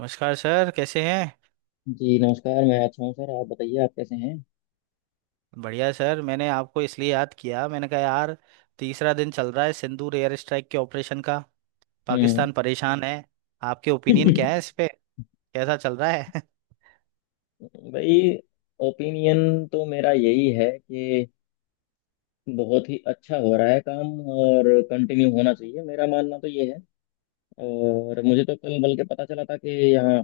नमस्कार सर, कैसे हैं? जी नमस्कार, मैं अच्छा हूँ। सर आप बताइए, आप कैसे हैं। बढ़िया सर। मैंने आपको इसलिए याद किया, मैंने कहा यार, तीसरा दिन चल रहा है सिंदूर एयर स्ट्राइक के ऑपरेशन का, हम्म। पाकिस्तान परेशान है। आपके ओपिनियन क्या है इस पे? कैसा चल रहा है? भाई, ओपिनियन तो मेरा यही है कि बहुत ही अच्छा हो रहा है काम, और कंटिन्यू होना चाहिए। मेरा मानना तो ये है। और मुझे तो कल बल्कि पता चला था कि यहाँ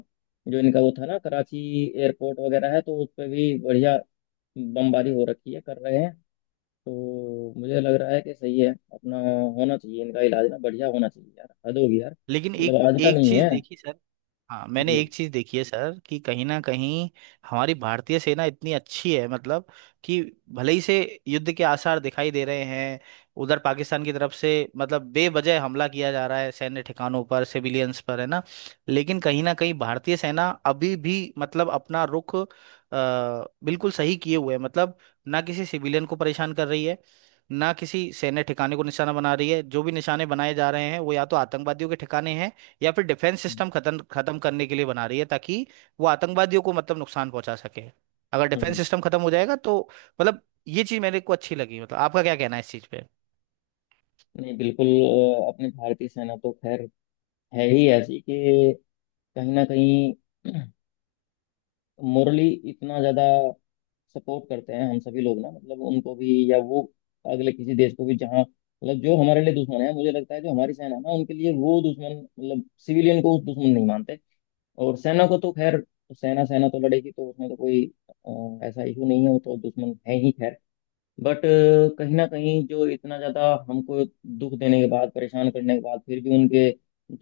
जो इनका वो था ना कराची एयरपोर्ट वगैरह है, तो उस पर भी बढ़िया बमबारी हो रखी है, कर रहे हैं। तो मुझे लग रहा है कि सही है। अपना होना चाहिए, इनका इलाज ना बढ़िया होना चाहिए यार। हद होगी यार, लेकिन एक मतलब आज का एक नहीं चीज है। देखी सर। हाँ, मैंने जी। एक चीज देखी है सर, कि कहीं ना कहीं हमारी भारतीय सेना इतनी अच्छी है, मतलब कि भले ही से युद्ध के आसार दिखाई दे रहे हैं उधर पाकिस्तान की तरफ से, मतलब बेवजह हमला किया जा रहा है, सैन्य ठिकानों पर, सिविलियंस पर, है ना। लेकिन कहीं ना कहीं भारतीय सेना अभी भी मतलब अपना रुख बिल्कुल सही किए हुए है, मतलब ना किसी सिविलियन को परेशान कर रही है, ना किसी सैन्य ठिकाने को निशाना बना रही है। जो भी निशाने बनाए जा रहे हैं वो या तो आतंकवादियों के ठिकाने हैं, या फिर डिफेंस सिस्टम खत्म खत्म करने के लिए बना रही है, ताकि वो आतंकवादियों को मतलब नुकसान पहुंचा सके। अगर डिफेंस हम्म। सिस्टम खत्म हो जाएगा तो मतलब, ये चीज मेरे को अच्छी लगी। मतलब आपका क्या कहना है इस चीज पे? नहीं, बिल्कुल। अपनी भारतीय सेना तो खैर है ही ऐसी कि कहीं ना कहीं मोरली इतना ज्यादा सपोर्ट करते हैं हम सभी लोग ना, मतलब उनको भी, या वो अगले किसी देश को भी जहाँ, मतलब जो हमारे लिए दुश्मन है। मुझे लगता है जो हमारी सेना है ना, उनके लिए वो दुश्मन, मतलब सिविलियन को उस दुश्मन नहीं मानते। और सेना को तो खैर, सेना सेना तो लड़ेगी, तो उसमें तो कोई ऐसा इशू नहीं है, वो तो दुश्मन है ही खैर। बट कहीं ना कहीं जो इतना ज़्यादा हमको दुख देने के बाद, परेशान करने के बाद, फिर भी उनके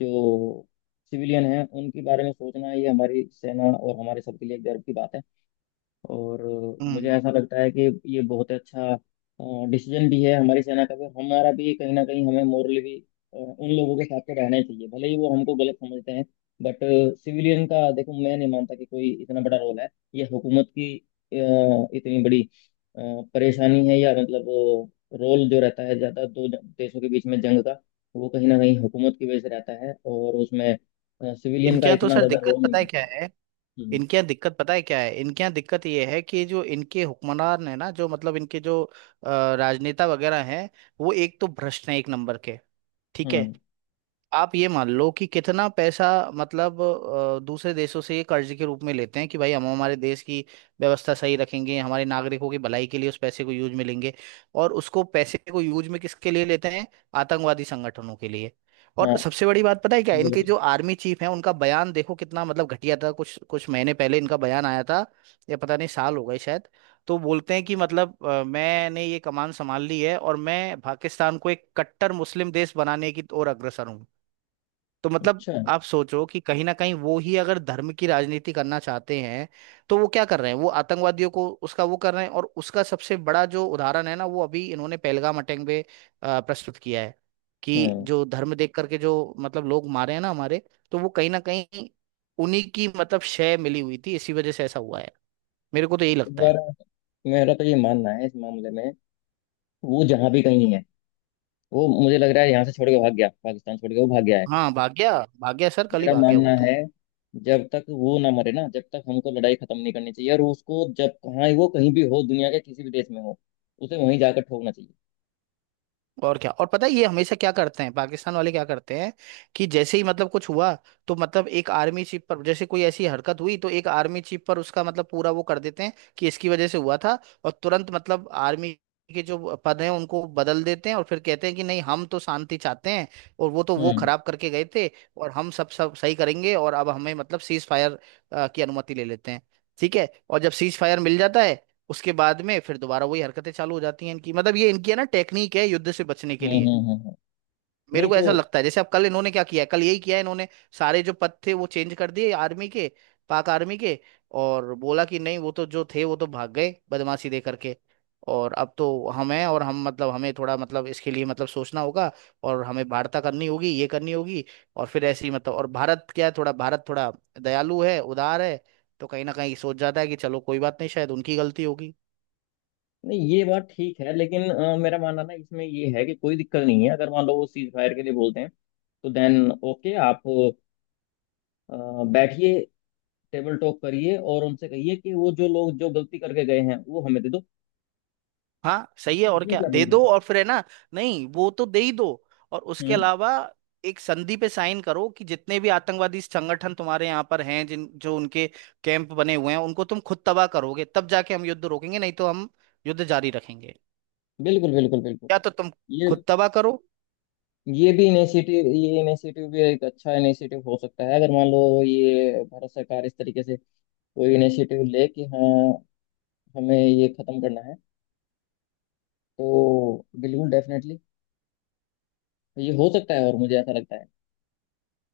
जो सिविलियन हैं उनके बारे में सोचना, ये हमारी सेना और हमारे सबके लिए गर्व की बात है। और मुझे हम्म। ऐसा लगता है कि ये बहुत अच्छा डिसीजन भी है, हमारी सेना का भी, हमारा भी। कहीं ना कहीं हमें मोरली भी उन लोगों के साथ तो रहना ही चाहिए, भले ही वो हमको गलत समझते हैं। बट सिविलियन का देखो, मैं नहीं मानता कि कोई इतना बड़ा रोल है। ये हुकूमत की इतनी बड़ी अ, परेशानी है, या मतलब रोल जो रहता है ज़्यादा देशों के बीच में जंग का, वो कहीं ना कहीं हुकूमत की वजह से रहता है, और उसमें सिविलियन का इनके यहाँ तो इतना सर ज़्यादा दिक्कत रोल नहीं पता है रहता। क्या है? हम्म। इनके यहाँ दिक्कत पता है क्या है? इनके यहाँ दिक्कत ये है कि जो इनके हुक्मरान है ना, जो मतलब इनके जो राजनेता वगैरह हैं, वो एक तो भ्रष्ट हैं, एक नंबर के। ठीक है। हम्म। आप ये मान लो कि कितना पैसा मतलब दूसरे देशों से ये कर्ज के रूप में लेते हैं कि भाई हम हमारे देश की व्यवस्था सही रखेंगे, हमारे नागरिकों की भलाई के लिए उस पैसे को यूज में लेंगे। और उसको पैसे को यूज में किसके लिए लेते हैं? आतंकवादी संगठनों के लिए। और हाँ, सबसे बड़ी बात पता है क्या, इनके बिल्कुल। जो आर्मी चीफ हैं उनका बयान देखो कितना मतलब घटिया था, कुछ कुछ महीने पहले इनका बयान आया था, या पता नहीं साल हो गए शायद। तो बोलते हैं कि मतलब मैंने ये कमान संभाल ली है और मैं पाकिस्तान को एक कट्टर मुस्लिम देश बनाने की ओर अग्रसर हूँ। तो मतलब अच्छा। आप सोचो कि कहीं ना कहीं वो ही अगर धर्म की राजनीति करना चाहते हैं, तो वो क्या कर रहे हैं? वो आतंकवादियों को उसका वो कर रहे हैं, और उसका सबसे बड़ा जो उदाहरण है ना, वो अभी इन्होंने पहलगाम अटैक पे प्रस्तुत किया है, कि हम्म। जो धर्म देख करके जो मतलब लोग मारे हैं ना हमारे, तो वो कहीं ना कहीं उन्हीं की मतलब शय मिली हुई थी, इसी वजह से ऐसा हुआ है। मेरे को तो यही इस लगता है। बार मेरा तो ये मानना है इस मामले में, वो जहां भी कहीं है, वो मुझे लग रहा है यहाँ से छोड़ के भाग गया, पाकिस्तान छोड़ के वो भाग गया है। हाँ, भाग गया सर, कल ही मेरा भाग गया मानना वो है तो। जब तक वो ना मरे ना, जब तक हमको लड़ाई खत्म नहीं करनी चाहिए। और उसको जब कहाँ, वो कहीं भी हो दुनिया के किसी भी देश में हो, उसे वहीं जाकर ठोकना चाहिए। और क्या। और पता है ये हमेशा क्या करते हैं? पाकिस्तान वाले क्या करते हैं कि जैसे ही मतलब कुछ हुआ, तो मतलब एक आर्मी चीफ पर, जैसे कोई ऐसी हरकत हुई तो एक आर्मी चीफ पर उसका मतलब पूरा वो कर देते हैं कि इसकी वजह से हुआ था। और तुरंत मतलब आर्मी के जो पद हैं उनको बदल देते हैं, और फिर कहते हैं कि नहीं, हम तो शांति चाहते हैं, और वो तो वो हम्म। खराब करके गए थे, और हम सब सब सही करेंगे, और अब हमें मतलब सीज फायर की अनुमति ले लेते हैं। ठीक है, और जब सीज फायर मिल जाता है उसके बाद में फिर दोबारा वही हरकतें चालू हो जाती हैं इनकी। मतलब ये इनकी है ना टेक्निक है युद्ध से बचने के हम्म। लिए। मेरे नहीं को तो। ऐसा लगता है, जैसे अब कल इन्होंने क्या किया है, कल यही किया है इन्होंने। सारे जो पद थे वो चेंज कर दिए आर्मी के, पाक आर्मी के, और बोला कि नहीं, वो तो जो थे वो तो भाग गए बदमाशी दे करके। और अब तो हम हैं, और हम मतलब हमें थोड़ा मतलब इसके लिए मतलब सोचना होगा, और हमें वार्ता करनी होगी, ये करनी होगी, और फिर ऐसे ही मतलब। और भारत क्या है, थोड़ा भारत थोड़ा दयालु है, उदार है। तो कहीं ना कहीं सोच जाता है कि चलो कोई बात नहीं, शायद उनकी गलती होगी। नहीं, ये बात ठीक है। लेकिन मेरा मानना ना इसमें ये है कि कोई दिक्कत नहीं है, अगर मान लो वो सीज फायर के लिए बोलते हैं, तो देन ओके। आप अ, बैठिए, टेबल टॉक करिए, और उनसे कहिए कि वो जो लोग जो गलती करके गए हैं वो हमें दे दो। हाँ, सही है। और इसमें क्या, क्या बुरी दे बात दो। है। और फिर है ना। नहीं, वो तो दे ही दो, और उसके हम्म। अलावा एक संधि पे साइन करो कि जितने भी आतंकवादी संगठन तुम्हारे यहाँ पर हैं, जिन जो उनके कैंप बने हुए हैं उनको तुम खुद तबाह करोगे, तब जाके हम युद्ध रोकेंगे, नहीं तो हम युद्ध जारी रखेंगे। बिल्कुल बिल्कुल बिल्कुल। या तो तुम ये खुद तबाह करो। ये भी इनिशिएटिव ये इनिशिएटिव भी एक अच्छा इनिशिएटिव हो सकता है, अगर मान लो ये भारत सरकार इस तरीके से कोई इनिशिएटिव ले कि हाँ, हमें ये खत्म करना है, तो बिल्कुल डेफिनेटली ये हो सकता है। और मुझे ऐसा लगता है।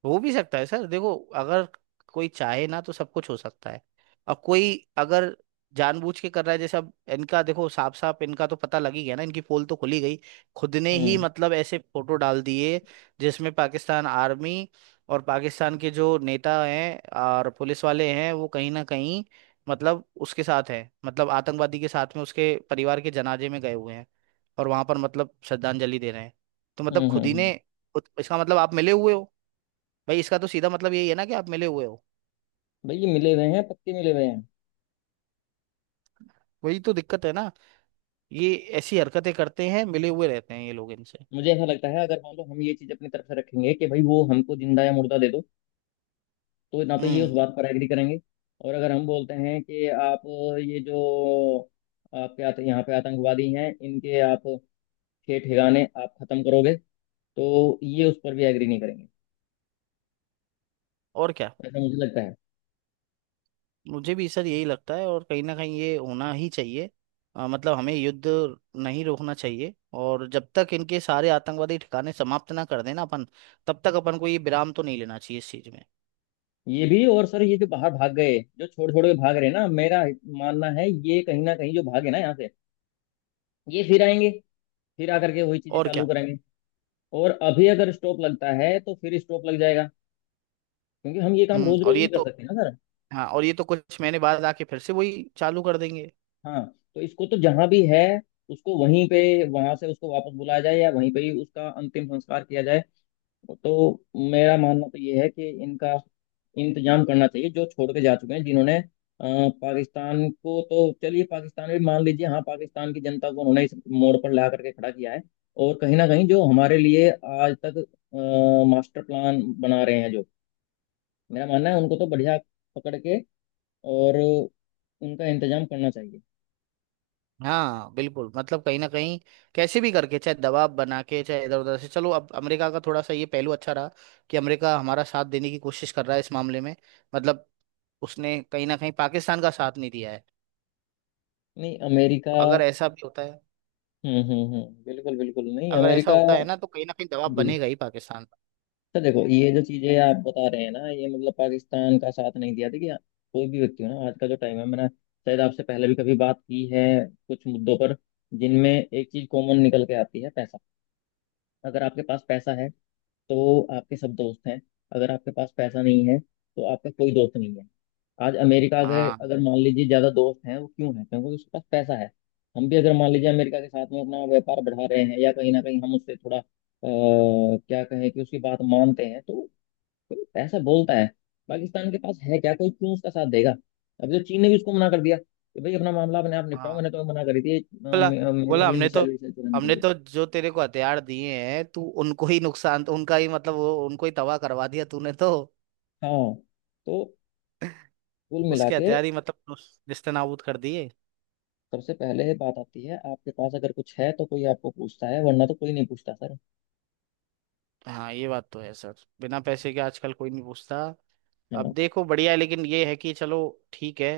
हो भी सकता है सर। देखो, अगर कोई चाहे ना तो सब कुछ हो सकता है, और कोई अगर जानबूझ के कर रहा है, जैसे अब इनका देखो, साफ साफ इनका तो पता लग ही गया ना, इनकी पोल तो खुली गई। खुद ने ही हम्म। मतलब ऐसे फोटो डाल दिए, जिसमें पाकिस्तान आर्मी और पाकिस्तान के जो नेता हैं और पुलिस वाले हैं, वो कहीं ना कहीं मतलब उसके साथ हैं, मतलब आतंकवादी के साथ में उसके परिवार के जनाजे में गए हुए हैं, और वहां पर मतलब श्रद्धांजलि दे रहे हैं। तो मतलब हम्म। खुद ही ने, इसका मतलब आप मिले हुए हो। भाई, इसका तो सीधा मतलब यही है ना कि आप मिले हुए हो। भाई, ये मिले हुए हैं, पक्के मिले हुए हैं। वही तो दिक्कत है ना। ये ऐसी हरकतें करते हैं, मिले हुए रहते हैं ये लोग इनसे। मुझे ऐसा लगता है अगर मान लो हम ये चीज अपनी तरफ से रखेंगे कि भाई वो हमको जिंदा या मुर्दा दे दो, तो ना तो ये उस हम्म। बात पर एग्री करेंगे। और अगर हम बोलते हैं कि आप ये जो यहाँ पे आतंकवादी हैं इनके आप ठे ठिकाने आप खत्म करोगे, तो ये उस पर भी एग्री नहीं करेंगे, और क्या। ऐसा मुझे लगता है। मुझे भी सर यही लगता है, और कहीं ना कहीं ये होना ही चाहिए। मतलब हमें युद्ध नहीं रोकना चाहिए, और जब तक इनके सारे आतंकवादी ठिकाने समाप्त ना कर देना अपन, तब तक अपन को ये विराम तो नहीं लेना चाहिए इस चीज में। ये भी। और सर ये जो बाहर भाग गए, जो छोड़ छोड़ के भाग रहे हैं ना, मेरा मानना है ये कहीं ना कहीं जो भागे ना यहाँ से, ये फिर आएंगे, फिर आकर के वही चीजें और चालू क्या। करेंगे। और अभी अगर स्टॉप लगता है तो फिर स्टॉप लग जाएगा, क्योंकि हम ये काम हम्म। रोज और रोज ये नहीं कर तो, सकते ना सर। हाँ, और ये तो कुछ महीने बाद आके फिर से वही चालू कर देंगे। हाँ। तो इसको तो जहां भी है उसको वहीं पे, वहां से उसको वापस बुलाया जाए, या वहीं पे ही उसका अंतिम संस्कार किया जाए। तो मेरा मानना तो ये है कि इनका इंतजाम करना चाहिए, जो छोड़ के जा चुके हैं, जिन्होंने पाकिस्तान को तो चलिए, पाकिस्तान भी मान लीजिए, हाँ पाकिस्तान की जनता को उन्होंने इस मोड़ पर ला करके खड़ा किया है। और कहीं ना कहीं जो हमारे लिए आज तक मास्टर प्लान बना रहे हैं, जो मेरा मानना है उनको तो बढ़िया पकड़ के और उनका इंतजाम करना चाहिए। हाँ बिल्कुल, मतलब कहीं ना कहीं कैसे भी करके चाहे दबाव बना के चाहे इधर उधर से। चलो, अब अमेरिका का थोड़ा सा ये पहलू अच्छा रहा कि अमेरिका हमारा साथ देने की कोशिश कर रहा है इस मामले में, मतलब उसने कहीं ना कहीं पाकिस्तान का साथ नहीं दिया है। नहीं, अमेरिका। तो अगर ऐसा भी होता है बिल्कुल बिल्कुल। नहीं अगर ऐसा अमेरिका। होता है ना, तो कहीं ना कहीं दबाव जी। बनेगा ही पाकिस्तान पर। तो देखो ये जो चीजें आप बता रहे हैं ना, ये मतलब पाकिस्तान का साथ नहीं दिया। देखिए कोई भी व्यक्ति हो ना, आज का जो टाइम है, मैंने शायद आपसे पहले भी कभी बात की है कुछ मुद्दों पर, जिनमें एक चीज कॉमन निकल के आती है, पैसा। अगर आपके पास पैसा है तो आपके सब दोस्त हैं, अगर आपके पास पैसा नहीं है तो आपका कोई दोस्त नहीं है। आज अमेरिका अगर, हाँ मान लीजिए ज्यादा दोस्त हैं वो क्यों है, क्योंकि उसके पास पैसा है। हम भी अगर मान लीजिए अमेरिका के साथ में अपना व्यापार बढ़ा रहे हैं, या कहीं ना कहीं हम उससे थोड़ा क्या कहें कि उसकी बात मानते हैं, तो कोई पैसा बोलता है। पाकिस्तान के पास है क्या, कोई क्यों उसका साथ देगा। अभी तो चीन ने भी उसको मना कर दिया कि भाई अपना मामला अपने आप निपटाओ, हाँ। मैंने तो मना करी थी बोला मेरे बोला वाली हमने तो मिसाइल विसाइल चलाने के हमने लिए। तो जो तेरे को हथियार दिए हैं, तू उनको ही नुकसान, उनका ही मतलब, वो उनको ही तबाह करवा दिया तूने तो। हाँ। तो कुल मिला उसके के हथियार ही मतलब नेस्तनाबूद कर दिए। सबसे पहले बात आती है, आपके पास अगर कुछ है तो कोई आपको पूछता है, वरना तो कोई नहीं पूछता सर। हाँ, ये बात तो है सर। बिना पैसे के आजकल कोई नहीं पूछता। अब हाँ। देखो, बढ़िया है लेकिन ये है कि चलो, ठीक है।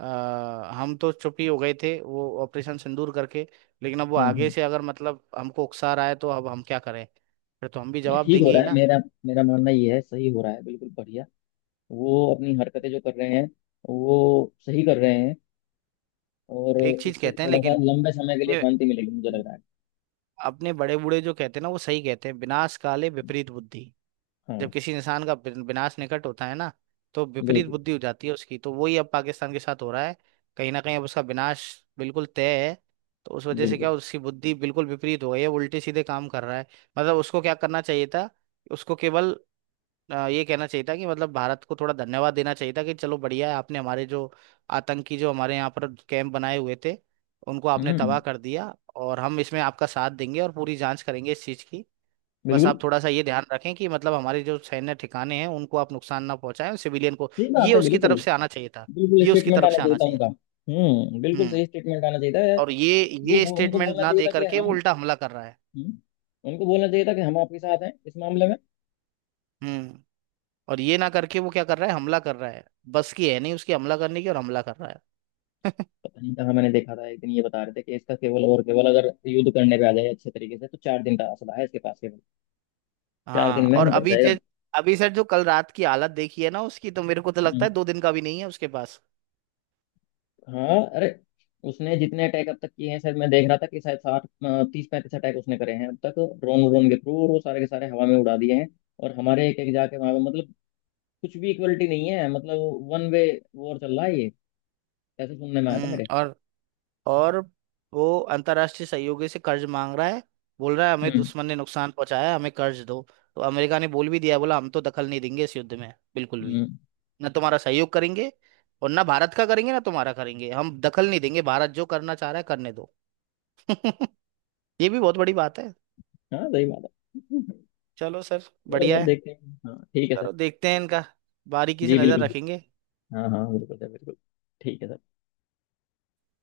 हम तो चुप ही हो गए थे वो ऑपरेशन सिंदूर करके, लेकिन अब वो हम्म। आगे से अगर मतलब हमको उकसा रहा है तो अब हम क्या करें? फिर तो हम भी ये जवाब ठीक हो देंगे रहा ही है। ना। मेरा मेरा मानना ये है, सही हो रहा है बिल्कुल बढ़िया। वो अपनी हरकतें जो कर रहे हैं, वो सही कर रहे हैं। और एक चीज इससे कहते हैं थोड़ा सा लेकिन। लंबे समय के लिए अपने शांति मिलेगी मुझे लग रहा है। अपने बड़े बूढ़े जो कहते हैं ना वो सही कहते हैं, विनाश काले विपरीत बुद्धि। जब हाँ किसी इंसान का विनाश निकट होता है ना, तो विपरीत बिल्कुल बुद्धि हो जाती है उसकी। तो वही अब पाकिस्तान के साथ हो रहा है। कहीं ना कहीं अब उसका विनाश बिल्कुल तय है। तो उस वजह से क्या बिल्कुल। उसकी बुद्धि बिल्कुल विपरीत हो गई है, उल्टे सीधे काम कर रहा है। मतलब उसको क्या करना चाहिए था? उसको केवल ये कहना चाहिए था कि मतलब भारत को थोड़ा धन्यवाद देना चाहिए था कि चलो बढ़िया है, आपने हमारे जो आतंकी जो हमारे यहाँ पर कैंप बनाए हुए थे उनको आपने हम्म। तबाह कर दिया, और हम इसमें आपका साथ देंगे, और पूरी जांच करेंगे इस चीज़ की। बस बिल्कुल। आप थोड़ा सा ये ध्यान रखें कि मतलब हमारे जो सैन्य ठिकाने हैं उनको आप नुकसान ना पहुंचाएं, सिविलियन को। सही बात ये है उसकी बिल्कुल। तरफ से आना चाहिए था। बिल्कुल ये उसकी स्टेटमेंट तरफ आना से चाहिए आना था चाहिए उनका। था। हम्म, बिल्कुल, हम्म। सही स्टेटमेंट आना चाहिए था। और ये ये उनको स्टेटमेंट बोलना ना चाहिए दे था कि हम। करके वो उल्टा हमला कर रहा है। हम्म, उनको बोलना चाहिए था कि हम आपके साथ हैं इस मामले में। हम्म। और ये ना करके वो क्या कर रहा है? हमला कर रहा है। बस की है नहीं उसकी हमला करने की, और हमला कर रहा है। पता नहीं कहाँ मैंने देखा था एक दिन, ये बता रहे थे कि इसका केवल और केवल अगर युद्ध करने पे आ जाए अच्छे तरीके से, तो 4 दिन का हौसला है इसके पास, केवल 4 दिन हाँ, में और निपट अभी जाएगा। जे अभी सर जो कल रात की हालत देखी है ना उसकी, तो मेरे को तो लगता हम्म। है दो दिन का भी नहीं है उसके पास। हाँ अरे, उसने जितने अटैक अब तक किए हैं, शायद मैं देख रहा था कि शायद 60, 30 35 अटैक उसने करे हैं अब तक, ड्रोन व्रोन के थ्रू, और वो सारे के सारे हवा में उड़ा दिए हैं। और हमारे एक एक जाके वहां पे, मतलब कुछ भी इक्वलिटी नहीं है, मतलब वन वे वॉर चल रहा है ये, ऐसे सुनने में आया था हम्म। मेरे। और वो अंतर्राष्ट्रीय सहयोगी से कर्ज मांग रहा है, बोल रहा है हमें हम्म। दुश्मन ने नुकसान पहुंचाया है, हमें कर्ज दो। तो अमेरिका ने बोल भी दिया है, बोला हम तो दखल नहीं देंगे इस युद्ध में बिल्कुल भी, हम्म। ना तुम्हारा सहयोग करेंगे और ना भारत का करेंगे, ना तुम्हारा करेंगे, हम दखल नहीं देंगे, भारत जो करना चाह रहा है करने दो। ये भी बहुत बड़ी बात है। हाँ सही बात है। चलो सर, चलो बढ़िया सर, है। देखते हैं। हाँ ठीक है सर। चलो देखते हैं इनका, बारीकी से जी नजर बिल्कुल। रखेंगे। हाँ हाँ बिल्कुल है, बिल्कुल। ठीक है।